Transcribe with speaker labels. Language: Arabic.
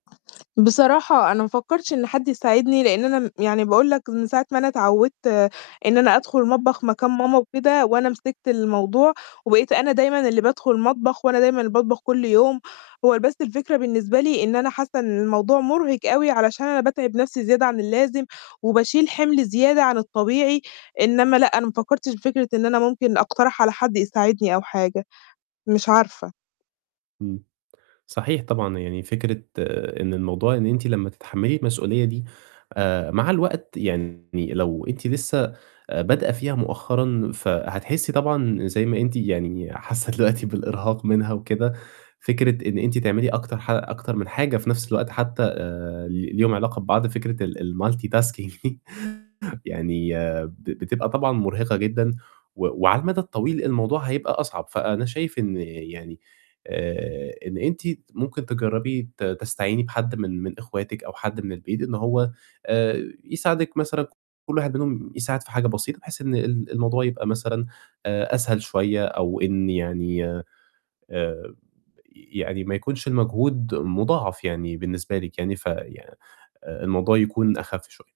Speaker 1: بصراحة أنا ما فكّرتش إن حد يساعدني، لإن أنا م يعني باقول لك من ساعة ما أنا اتعوّدت إن أنا أدخل المطبخ مكان ماما وكده، وأنا مسكت الموضوع، وبقيت أنا دايمًا اللي بادخل المطبخ، وأنا دايمًا اللي باطبخ كلّ يوم، هو بس الفكرة بالنسبة لي إن أنا حاسّة إن الموضوع مُرهِق أوي، علشان أنا باتعب نفسي زيادة عن اللازم، وباشيل حِمل زيادة عن الطبيعي، إنّما لأ، أنا ما فكّرتش في فكرة إن أنا ممكن أقترح على حد يساعدني أو حاجة. مش عارفة.
Speaker 2: إمم. صحيح طبعًا، يعني فكرة إن الموضوع إن أنتِ لمّا تتحمّلي المسؤولية دي، آآ مع الوقت يعني لو أنتِ لسّه بادئة فيها مؤخرًا، فهتحسّي طبعًا زَي ما أنتِ يعني حاسّة دلوقتي بالإرهاق منها وكده، فكرة إن أنتِ تعملي أكتر ح أكتر من حاجة في نفس الوقت، حتى آآ ل ليهم علاقة ببعض، فكرة ال الmultitasking يعني ب بتبقى طبعًا مُرهِقة جدًا، و وعلى المَدى الطويل الموضوع هيبقى أصعب، فأنا شايف إن يعني آآ إن أنتِ ممكن تجرّبي ت تستعيني بحد من من أخواتِك، أو حد من البيت، إن هو آآ يساعدِك مثلًا كلّ واحد منهم يساعد في حاجة بسيطة، بحيث إن ال الموضوع يبقى مثلًا أ أسهل شوية، أو إن يعني آآ يعني ما يكونش المجهود مُضاعف يعني بالنسبة لِك يعني، في آآ الموضوع يكون أخَف شوية.